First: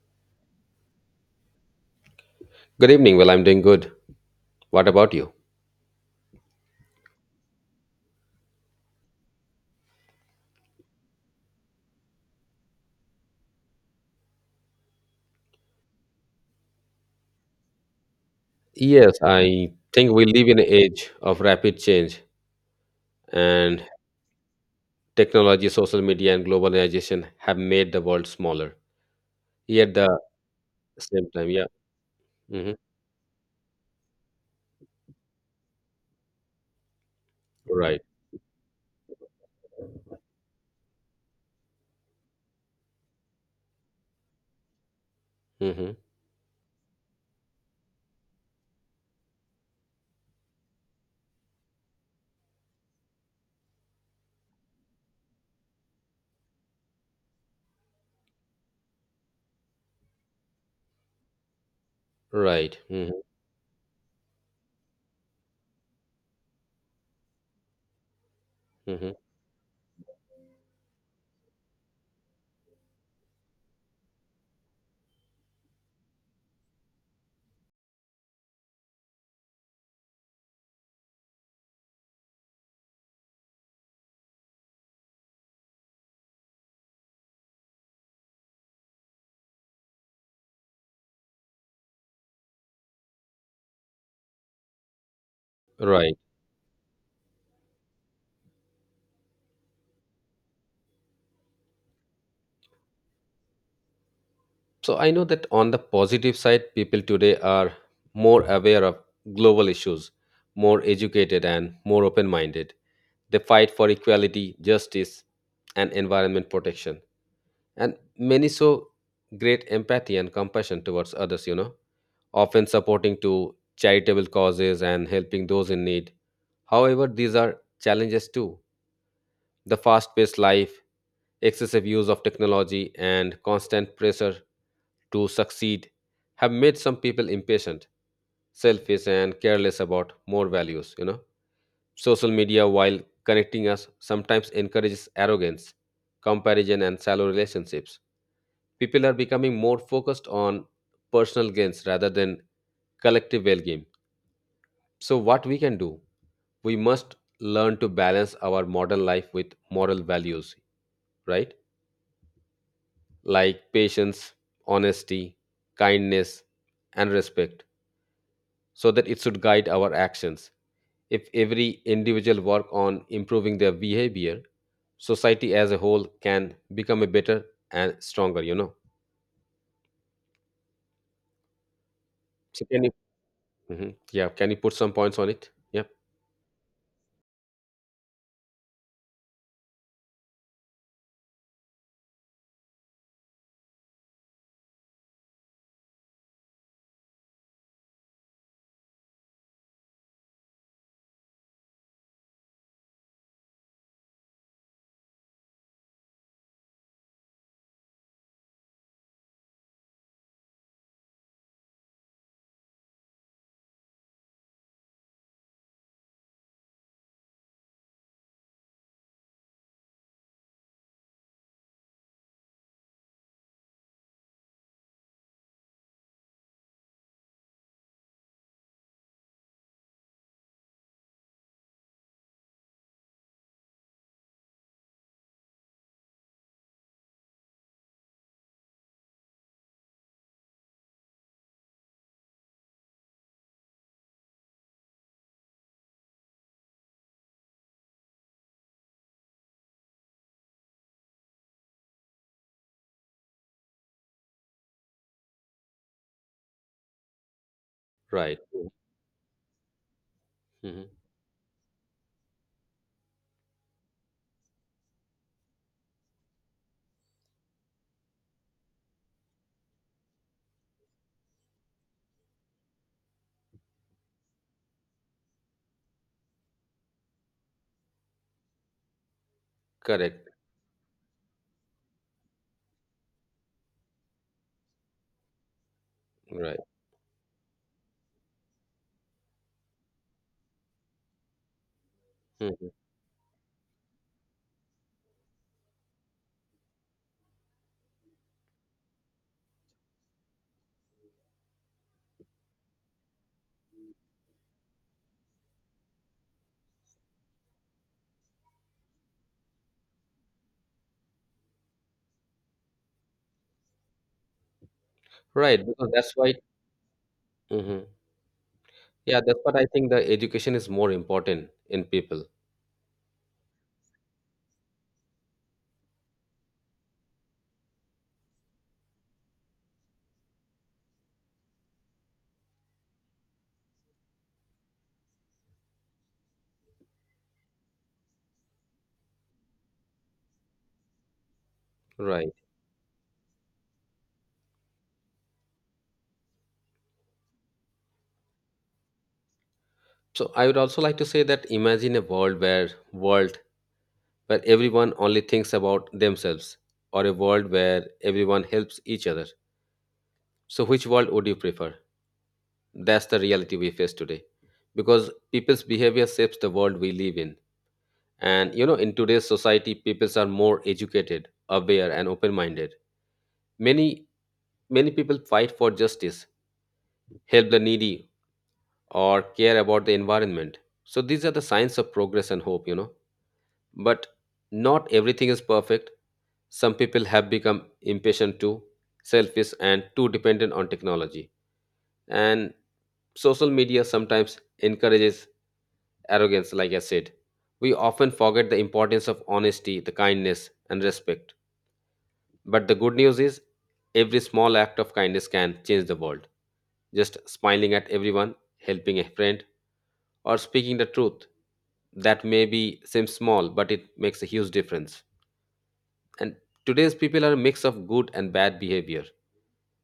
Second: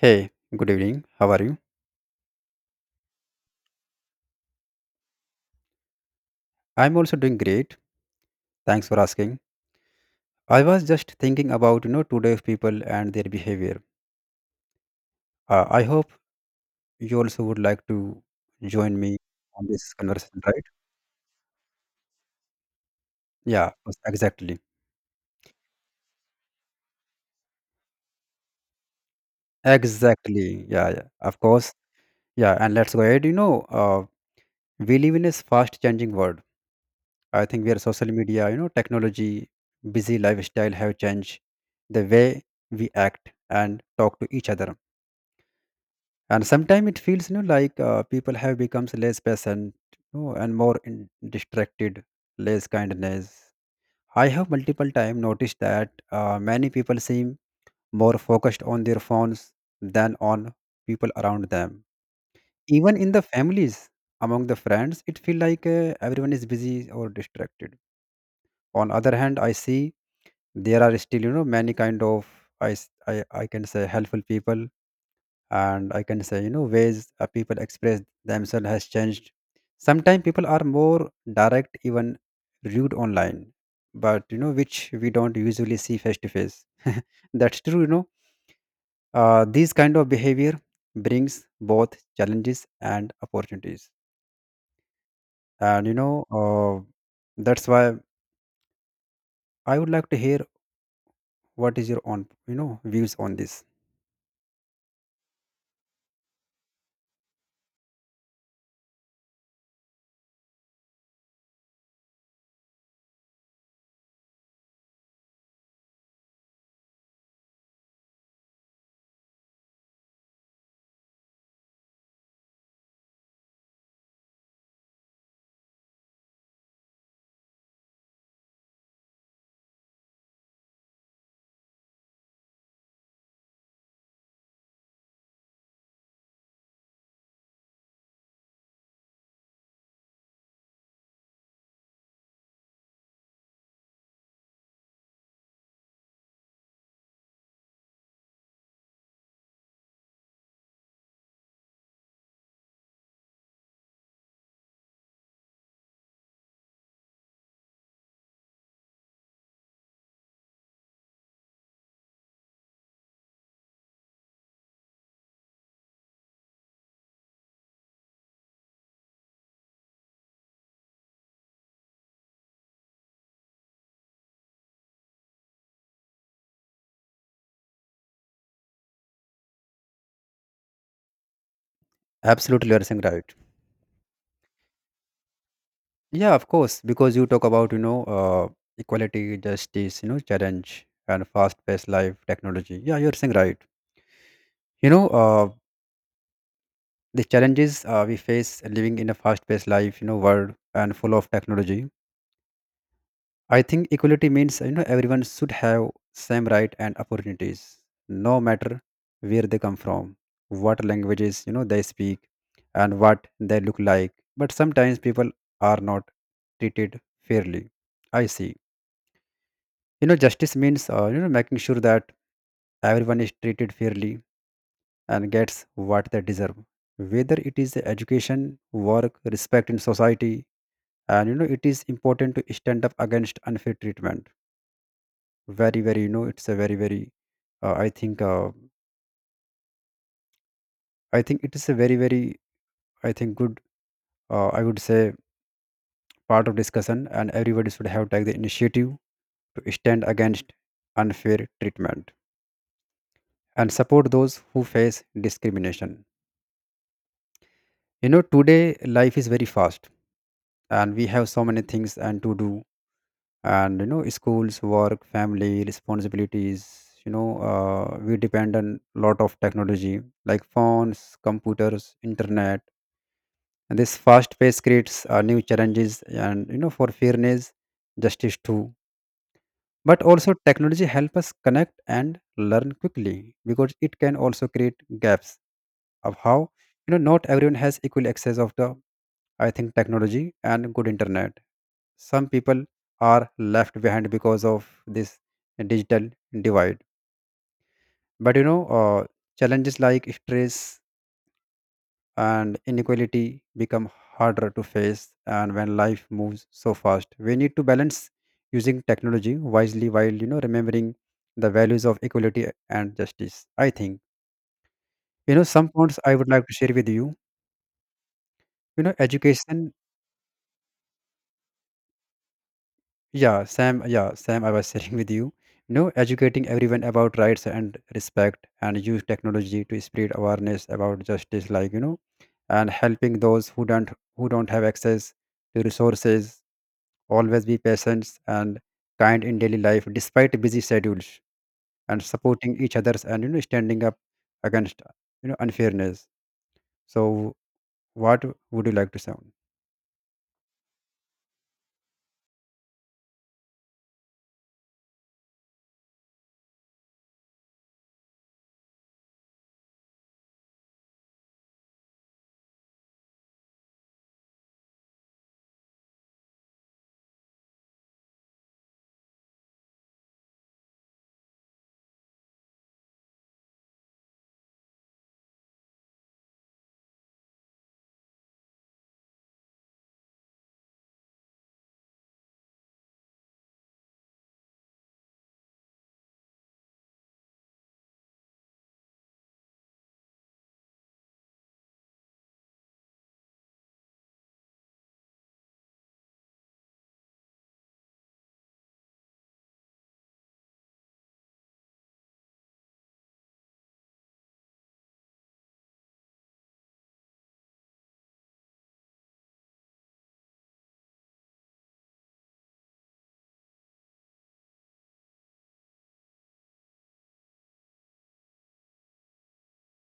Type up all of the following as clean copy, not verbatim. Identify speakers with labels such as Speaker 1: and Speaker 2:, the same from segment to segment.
Speaker 1: Hey, good evening. How are you?
Speaker 2: Good evening. Well, I'm doing good. What about you?
Speaker 1: I'm also doing great. Thanks for asking. I was just thinking about, you know, today's people and their behavior. I hope you also would like to join
Speaker 2: Yes,
Speaker 1: me on
Speaker 2: I
Speaker 1: this
Speaker 2: think we
Speaker 1: conversation,
Speaker 2: live in
Speaker 1: right?
Speaker 2: an age of rapid change,
Speaker 1: Yeah,
Speaker 2: and
Speaker 1: yes, exactly.
Speaker 2: technology, social media, and globalization have made the world smaller. Yet, the
Speaker 1: Exactly. Yeah, yeah.
Speaker 2: same
Speaker 1: Of
Speaker 2: time, yeah.
Speaker 1: course. Yeah,
Speaker 2: Hmm.
Speaker 1: and let's go ahead. We live in a fast changing world. I think where
Speaker 2: Right.
Speaker 1: social media, you know, technology, busy lifestyle have changed the way we act and talk to each other,
Speaker 2: Hmm.
Speaker 1: and sometimes it feels, you know, like people have becomes less patient, you know, and more distracted, less kindness. I have multiple times noticed that many people seem more focused on their phones than on people around them.
Speaker 2: Right.
Speaker 1: Even
Speaker 2: Hmm,
Speaker 1: in the families, among the friends, it feel like everyone is busy or distracted. On
Speaker 2: hmm.
Speaker 1: other hand, I see there are still, you know, many kind of I can say helpful people. And I can say, you know, ways people express themselves has changed. Sometimes people are more direct, even rude online, but you know, which we don't usually see face to face. That's true, you know. Uh, these kind of behavior brings both challenges and opportunities. And
Speaker 2: Right.
Speaker 1: that's why I would like to hear what is your own, you know, views on this.
Speaker 2: So, I know that on the positive side, people today are more aware of global issues, more educated, and more open minded. They fight for equality, justice, and environment protection, and many show great empathy and compassion towards others, you know, often supporting to charitable causes and helping those in need. However, these are challenges too. The fast paced life, excessive use of technology, and constant pressure to succeed have made some people impatient, selfish, and careless about more values, you know. Social media, while connecting us, sometimes encourages arrogance, comparison, and shallow relationships. People are becoming more focused on personal gains rather than collective well being. So, what we can do? We must learn to balance our modern life with moral values, right? Like patience, honesty, kindness, and respect, so that it should guide our actions. If every individual work on improving their behavior, society as a whole can become a better and stronger, you know. So
Speaker 1: Absolutely, you're
Speaker 2: can you,
Speaker 1: saying right.
Speaker 2: mhm, yeah, can you put some points on it? Yeah.
Speaker 1: Yeah, of course, because you talk about, you know, equality, justice, you know, challenge and fast-paced life, technology. Yeah, you're saying right. You know, uh, the challenges we face living in a fast-paced life, you know, world and full of technology. I think equality means, you know, everyone should have same right and opportunities, no matter where they come from, what languages, you know, they speak and what they look like. But sometimes people are not treated fairly. I see, you know, justice means, you know, making sure that everyone is treated fairly and gets what they deserve, whether it is education, work, respect in society. And you know, it is important to stand up against unfair treatment. Very very You know, it's a very very I think I think it is a very very I think good, I would say, part of discussion, and everybody should have take the initiative to stand against unfair treatment and support those who face discrimination. You know,
Speaker 2: Right.
Speaker 1: today life is very fast, and
Speaker 2: Mm-hmm.
Speaker 1: we have so many things and to do. And you know, schools, work, family responsibilities. We depend on lot of technology like phones, computers, internet, and this fast pace creates new challenges, and you know, for fairness, justice too. But
Speaker 2: Correct.
Speaker 1: also technology help us connect and learn quickly, because it can also create gaps of how,
Speaker 2: Right.
Speaker 1: you know, not everyone has equal access of the, I think, technology and good internet. Some people
Speaker 2: Mhm.
Speaker 1: are left behind because of this digital divide. But challenges like stress and inequality become harder to face. And when life moves so fast, we need to balance using technology wisely while, you know, remembering the values of equality and justice. I think, you know,
Speaker 2: Right.
Speaker 1: some
Speaker 2: Because
Speaker 1: points
Speaker 2: that's
Speaker 1: I would
Speaker 2: why.
Speaker 1: like to share with you.
Speaker 2: Hmm.
Speaker 1: You know,
Speaker 2: Yeah, that's what I
Speaker 1: education.
Speaker 2: think. The education is more important in people.
Speaker 1: Yeah, Sam. Yeah, Sam. I was sharing with you. You know, educating everyone about rights and respect, and use technology to spread awareness about justice, like you know, and helping those who don't have access to resources. Always be patient and kind in daily life, despite busy schedules, and
Speaker 2: Right.
Speaker 1: supporting each others, and you know, standing up against, you know, unfairness. So, what would you like to sound?
Speaker 2: So I would also like to say that imagine a world where everyone only thinks about themselves, or a world where everyone helps each other. So which world would you prefer? That's the reality we face today, because people's behavior shapes the world we live in. And you know, in today's society, peoples are more educated, aware, and open-minded. Many Many people fight for justice, help the needy, or care about the environment. So these are the signs of progress and hope, you know. But not everything is perfect. Some people have become impatient too, selfish, and too dependent on technology. And social media sometimes encourages arrogance, like I said. We often forget the importance of honesty, the kindness, and respect. But the good news is, every small act of kindness can change the world. Just smiling at everyone, helping a friend, or speaking the truth, that maybe seems small, but it makes a huge difference. And today's people are a mix of good and bad behavior.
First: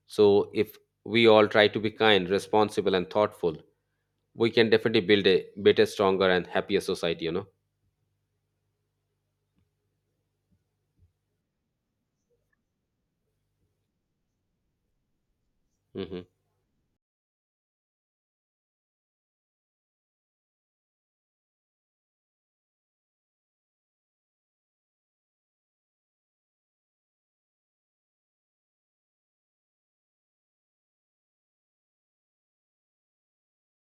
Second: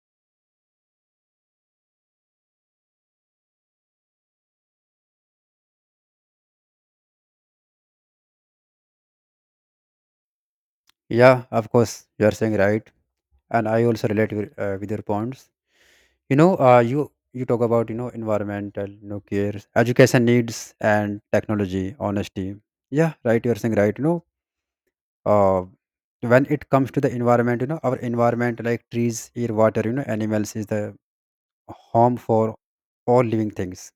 Speaker 2: So if we all try to be kind, responsible, and thoughtful, we can definitely build a better, stronger, and happier society. You know.
Speaker 1: Yeah, of course, you are saying right, and I also relate with your points.
Speaker 2: Hmm.
Speaker 1: You know, you talk about, you know, environmental, you know, cares, education needs, and technology, honesty. Yeah, right, you're saying right. You know, uh, when it comes to the environment, you know, our environment like trees, air, water, you know, animals, is the home for all living things,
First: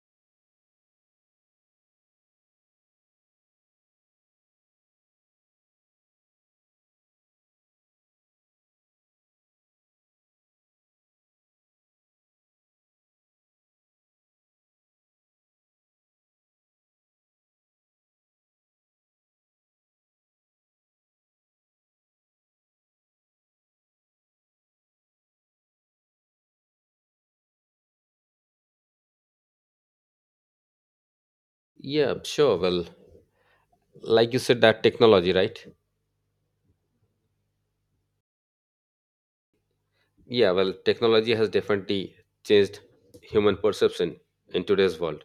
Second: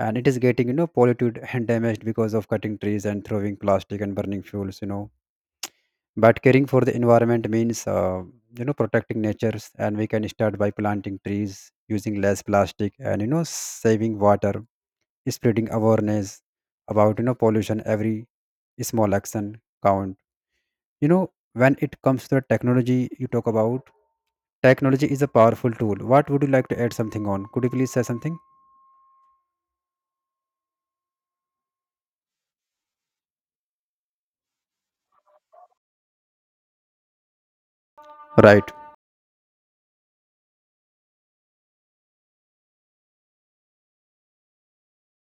Speaker 1: and it is getting, you know, polluted and damaged because of cutting trees and throwing plastic and burning fuels, you know. But caring for the environment means, you know, protecting natures. And we can start by planting trees, using less plastic, and you know, saving water, spreading awareness about, you know, pollution. Every small action count, you know. When it comes to the technology, you talk about, technology is a powerful tool. What would you like to add something on? Could you please say something?
Speaker 2: Yeah, sure. Well, like you said, that technology, right?
Speaker 1: Right.
Speaker 2: Yeah. Well, technology has definitely changed human perception in today's world.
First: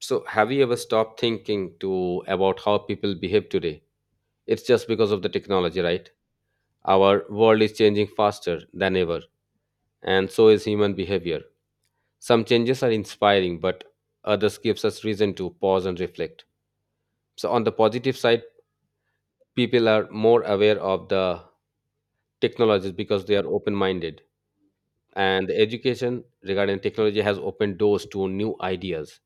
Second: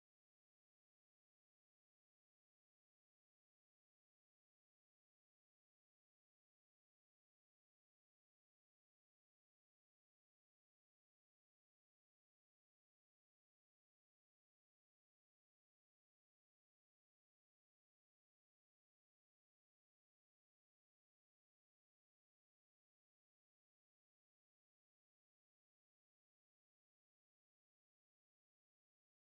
Speaker 2: So, have you ever stopped thinking to about how people behave today? It's just because of the technology, right? Our world is changing faster than ever, and so is human behavior. Some changes are inspiring, but others gives us reason to pause and reflect. So, on the positive side, people are more aware of the technologies because they are open-minded, and the education regarding technology has opened doors to new ideas.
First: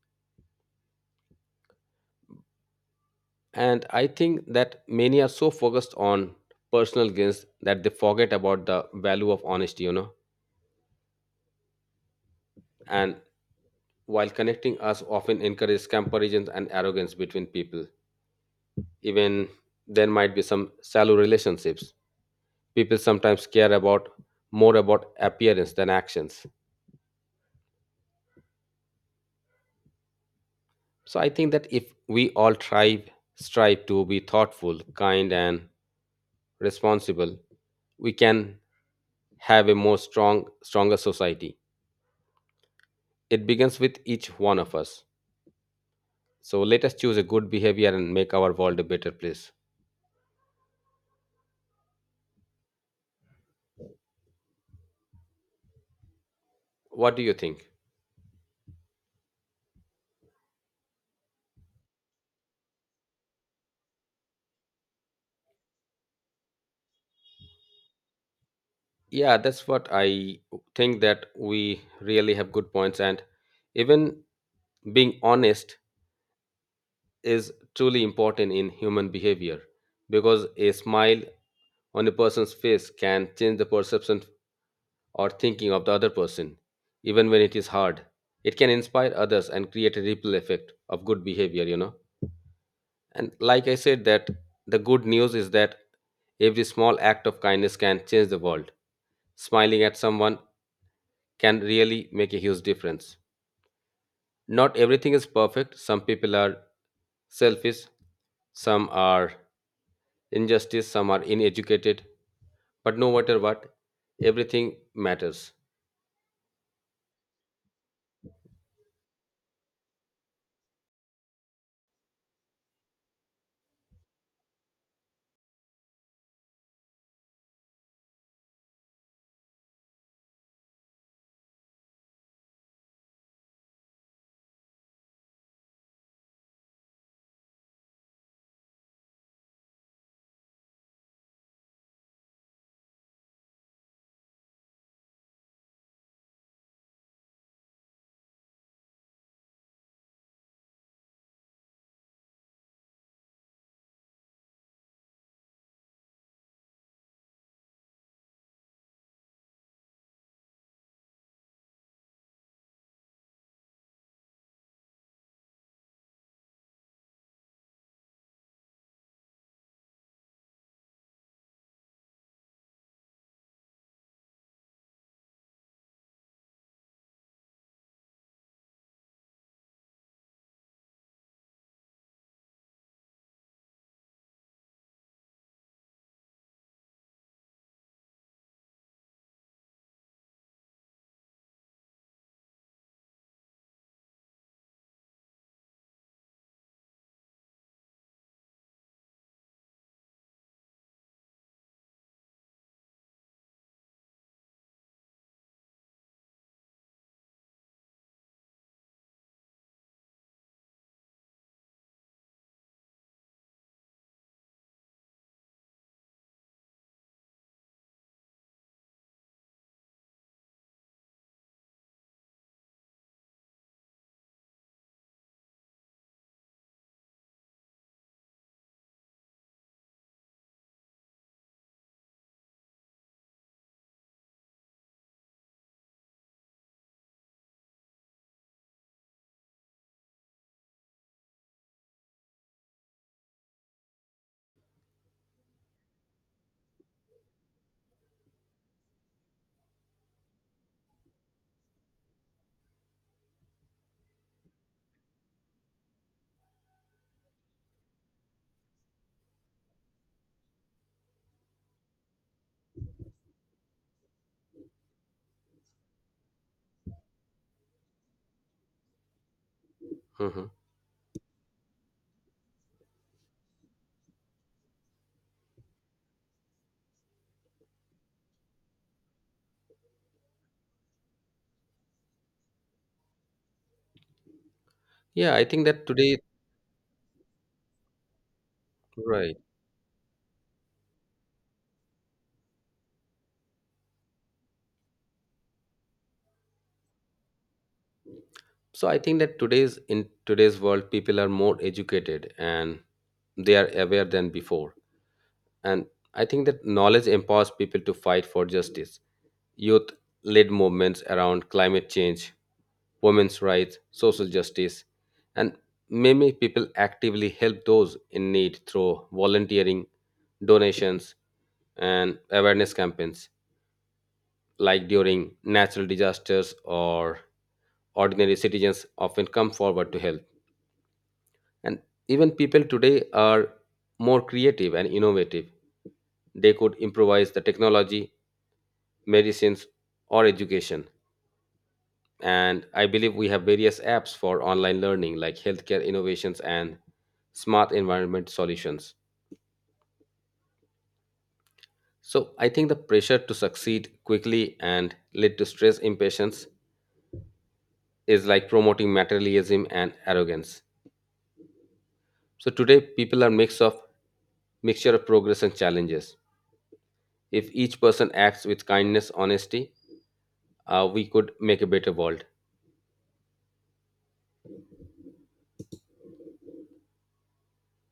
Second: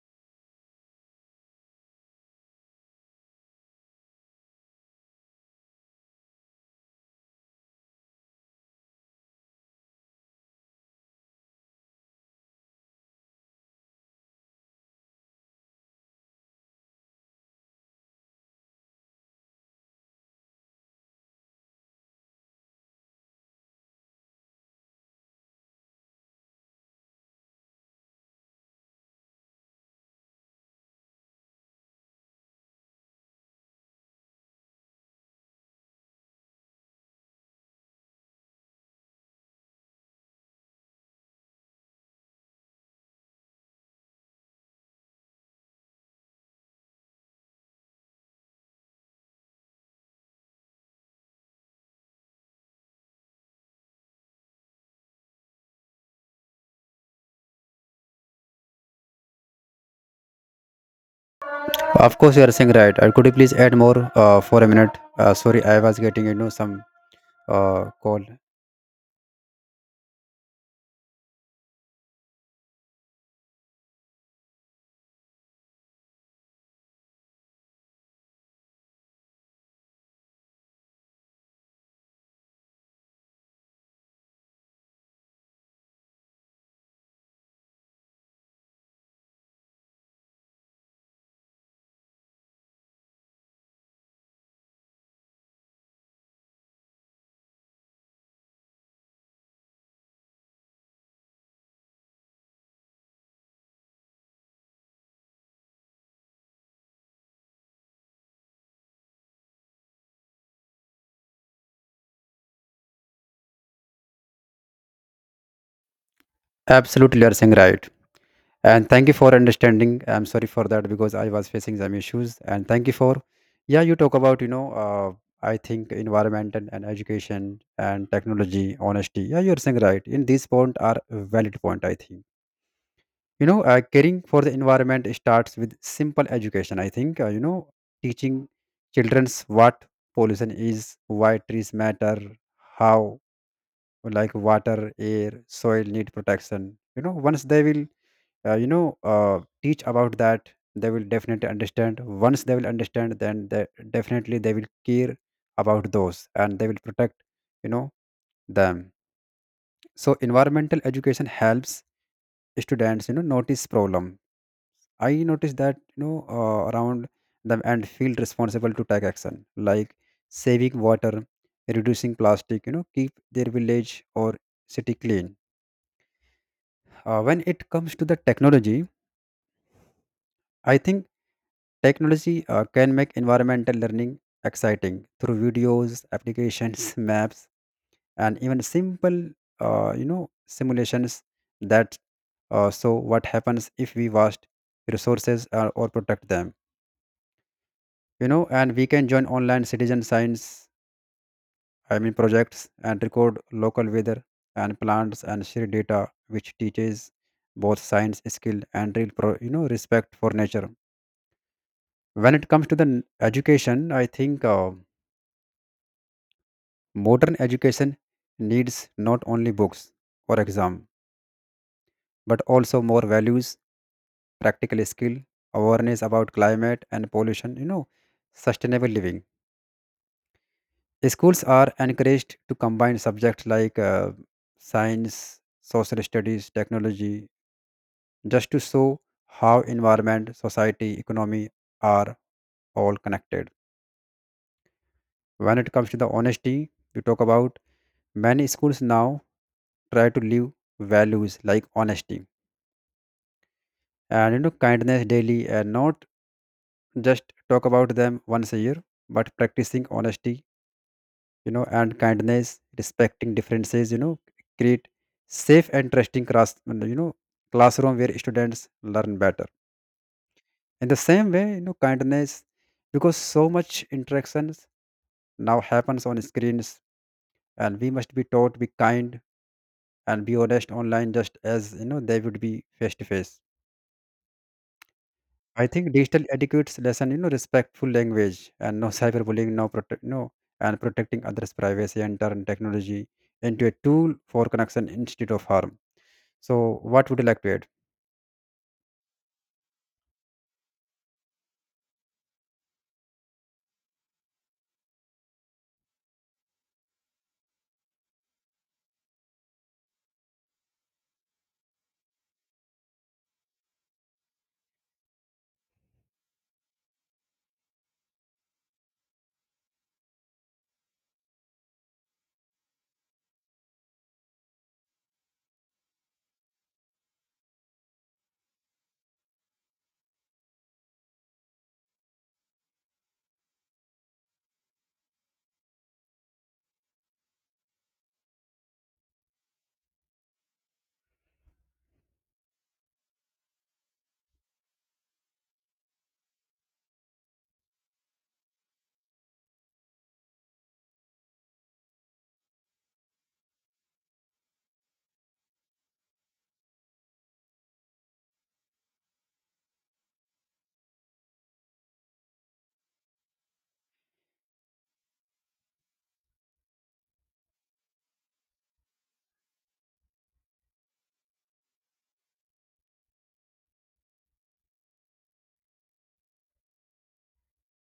Speaker 2: And I think that many are so focused on personal gains that they forget about the value of honesty, you know. And while connecting us often encourages comparisons and arrogance between people, even there might be some shallow relationships. People sometimes care about more about appearance than actions. So I think that if we all strive to be thoughtful, kind and responsible, we can have a more strong stronger society. It begins with each one of us. So let us choose a good behavior and make our world a better place. What do you think?
Speaker 1: Of course, you are saying right. Could you please add more for a minute? Sorry, I was getting, you know, some call.
Speaker 2: Yeah, that's what I think that we really have good points, and even being honest is truly important in human behavior, because a smile on a person's face can change the perception or thinking of the other person, even when it is hard. It can inspire others and create a ripple effect of good behavior, you know. And like I said, that the good news is that every small act of kindness can change the world. Smiling at someone can really make a huge difference. Not everything is perfect. Some people are selfish, some are injustice, some are uneducated. But no matter what, everything matters.
Speaker 1: Absolutely, you are saying right, and thank you for understanding. I'm sorry for that because I was facing some issues, and thank you for, yeah, you talk about, you know, I think environment and education and technology, honesty. Yeah, you're saying right. In this point are valid point, I think. You know, caring for the environment starts with simple education, I think. You know, teaching children's what pollution is, why trees matter, how, like water, air, soil need protection. You know, once they will, teach about that, they will definitely understand. Once they will understand, then they definitely they will care about those, and they will protect, you know, them. So environmental education helps students, you know, notice problem. I noticed that, you know, around them, and feel responsible to take action, like saving water, reducing plastic, you know, keep their village or city clean. When it comes to the technology, I think technology can make environmental learning exciting through videos, applications, maps, and even simple, you know, simulations that, so what happens if we waste resources or protect them, you know. And we can join online citizen science, I mean, projects, and record local weather and plants and share data, which teaches both science skill and real, you know, respect for nature. When it comes to the education, I think, modern education needs not only books or exam, but also more values, practical skill, awareness about climate and pollution, you know, sustainable living. Schools are encouraged to combine subjects like science, social studies, technology, just to show how environment, society, economy are all connected. When it comes to the honesty, you talk about, many schools now try to live values like honesty and, you know, kindness daily, and not just talk about them once a year. But practicing honesty, you know, and kindness, respecting differences, you know, create safe and trusting class, you know, classroom where students learn better.
Speaker 2: Mhm.
Speaker 1: In the same way, you know, kindness, because so much interactions now happens on screens, and we must be taught be kind and be honest online just as, you know, they would be face to face.
Speaker 2: Yeah, I think
Speaker 1: I
Speaker 2: that
Speaker 1: think
Speaker 2: today,
Speaker 1: digital etiquette's lesson, you know, respectful language and no
Speaker 2: right.
Speaker 1: cyberbullying, no protect, no, and protecting others' privacy, and turn technology into a tool for connection instead of harm. So, what would you like to add?
Speaker 2: So I think that today's in today's world, people are more educated and they are aware than before. And I think that knowledge empowers people to fight for justice. Youth led movements around climate change, women's rights, social justice, and many people actively help those in need through volunteering, donations, and awareness campaigns. Like during natural disasters, or ordinary citizens often come forward to help. And even people today are more creative and innovative. They could improvise the technology, medicines, or education. And I believe we have various apps for online learning, like healthcare innovations and smart environment solutions. So I think the pressure to succeed quickly and lead to stress impatience is like promoting materialism and arrogance. So today people are mixture of progress and challenges. If each person acts with kindness, honesty, we could make a better world.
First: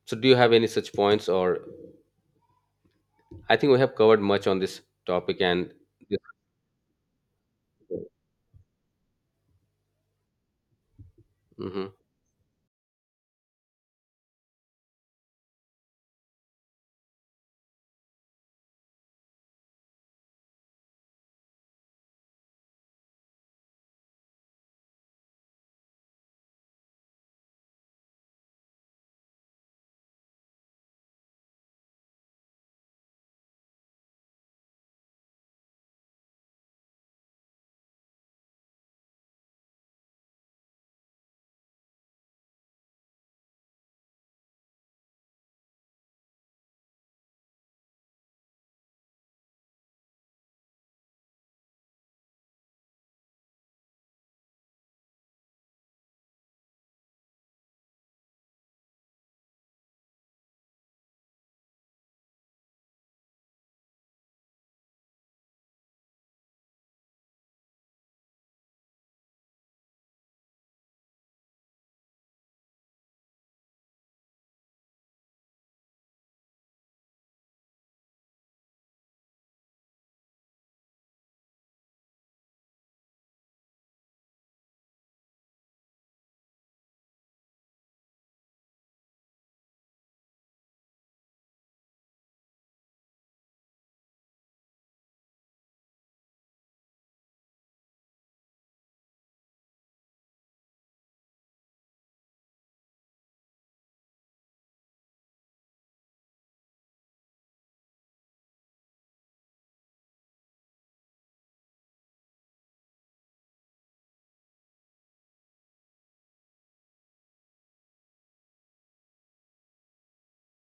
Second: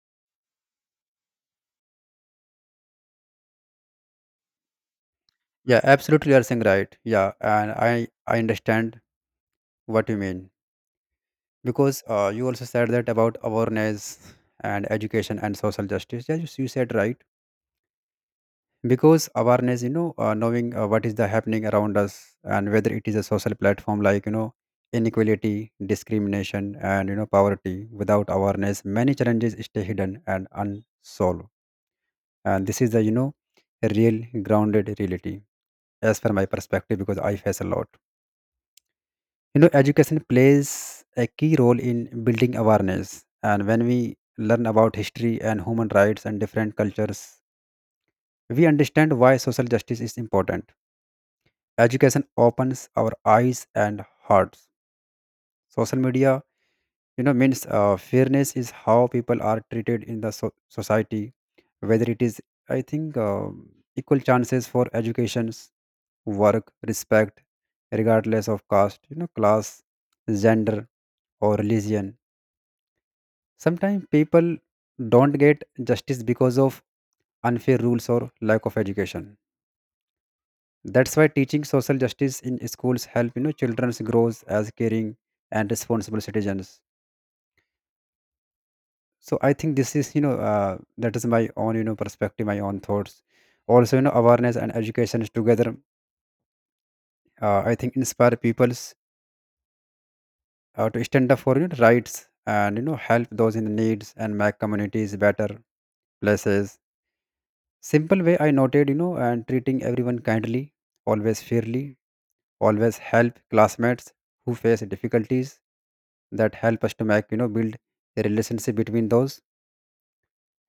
Speaker 2: So do you have any such points, or I think we have covered much on this topic and
Speaker 1: Yeah, absolutely, you are saying right. Yeah, and I understand what you mean,
Speaker 2: mhm.
Speaker 1: because you also said that about awareness and education and social justice. Yeah, you said right. Because awareness, you know, knowing, what is the happening around us, and whether it is a social platform like, you know, inequality, discrimination, and you know, poverty. Without awareness, many challenges stay hidden and unsolved, and this is the, you know, real grounded reality, as per my perspective, because I face a lot. You know, education plays a key role in building awareness, and when we learn about history and human rights and different cultures, we understand why social justice is important. Education opens our eyes and hearts. Social media, you know, means, fairness is how people are treated in the society, whether it is, I think, equal chances for educations, work, respect, regardless of caste, you know, class, gender, or religion. Sometimes people don't get justice because of unfair rules or lack of education. That's why teaching social justice in schools help, you know, children grows as caring and responsible citizens. So I think this is, you know, that is my own, you know, perspective, my own thoughts. Also, you know, awareness and education is together, I think, inspire peoples to stand up for, you know, rights, and you know, help those in needs, and make communities better places. Simple way I noted, you know, and treating everyone kindly, always fairly, always help classmates who face difficulties. That help us to make, you know, build a relationship between those.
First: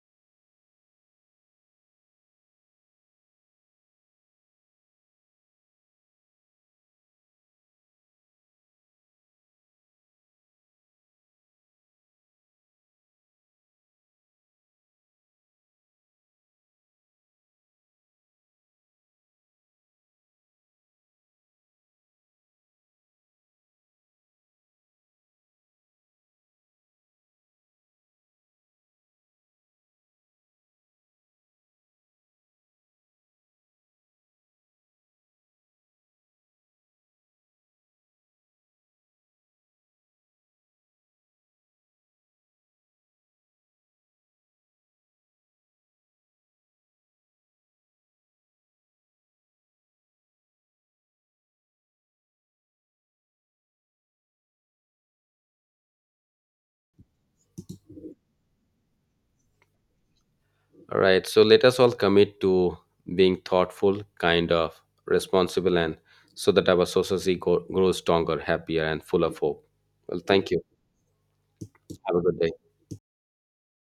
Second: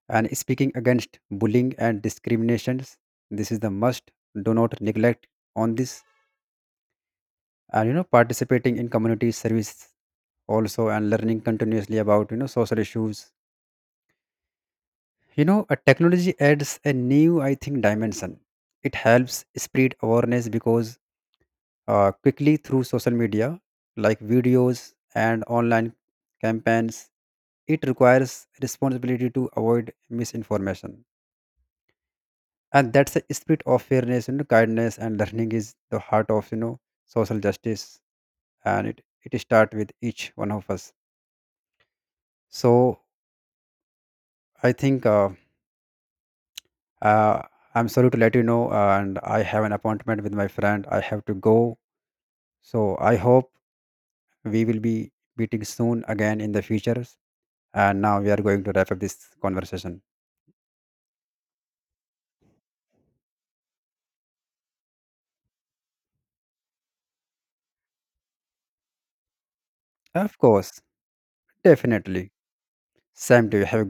Speaker 1: And speaking against bullying and discriminations, this is the must. Do not neglect on this. And you know, participating in community service also, and learning continuously about, you know, social issues. You know, a technology adds a new, I think, dimension. It helps spread awareness, because quickly through social media like videos and online campaigns. It requires responsibility to avoid misinformation. And that's the spirit of fairness, you know, kindness, and learning is the heart of, you know, social justice. And it starts with each one of us. So I think, uh, I'm sorry to let you know, and I have an appointment with my friend. I have to go. So I hope we will be meeting soon again in the futures, and now we are going to wrap up this conversation.
Speaker 2: All right. So let us all commit to being thoughtful, kind of responsible, and so that our society grows stronger, happier, and full of hope. Well,
Speaker 1: Of
Speaker 2: thank you.
Speaker 1: course.
Speaker 2: Have a
Speaker 1: Definitely.
Speaker 2: good day.
Speaker 1: Same to you. Have a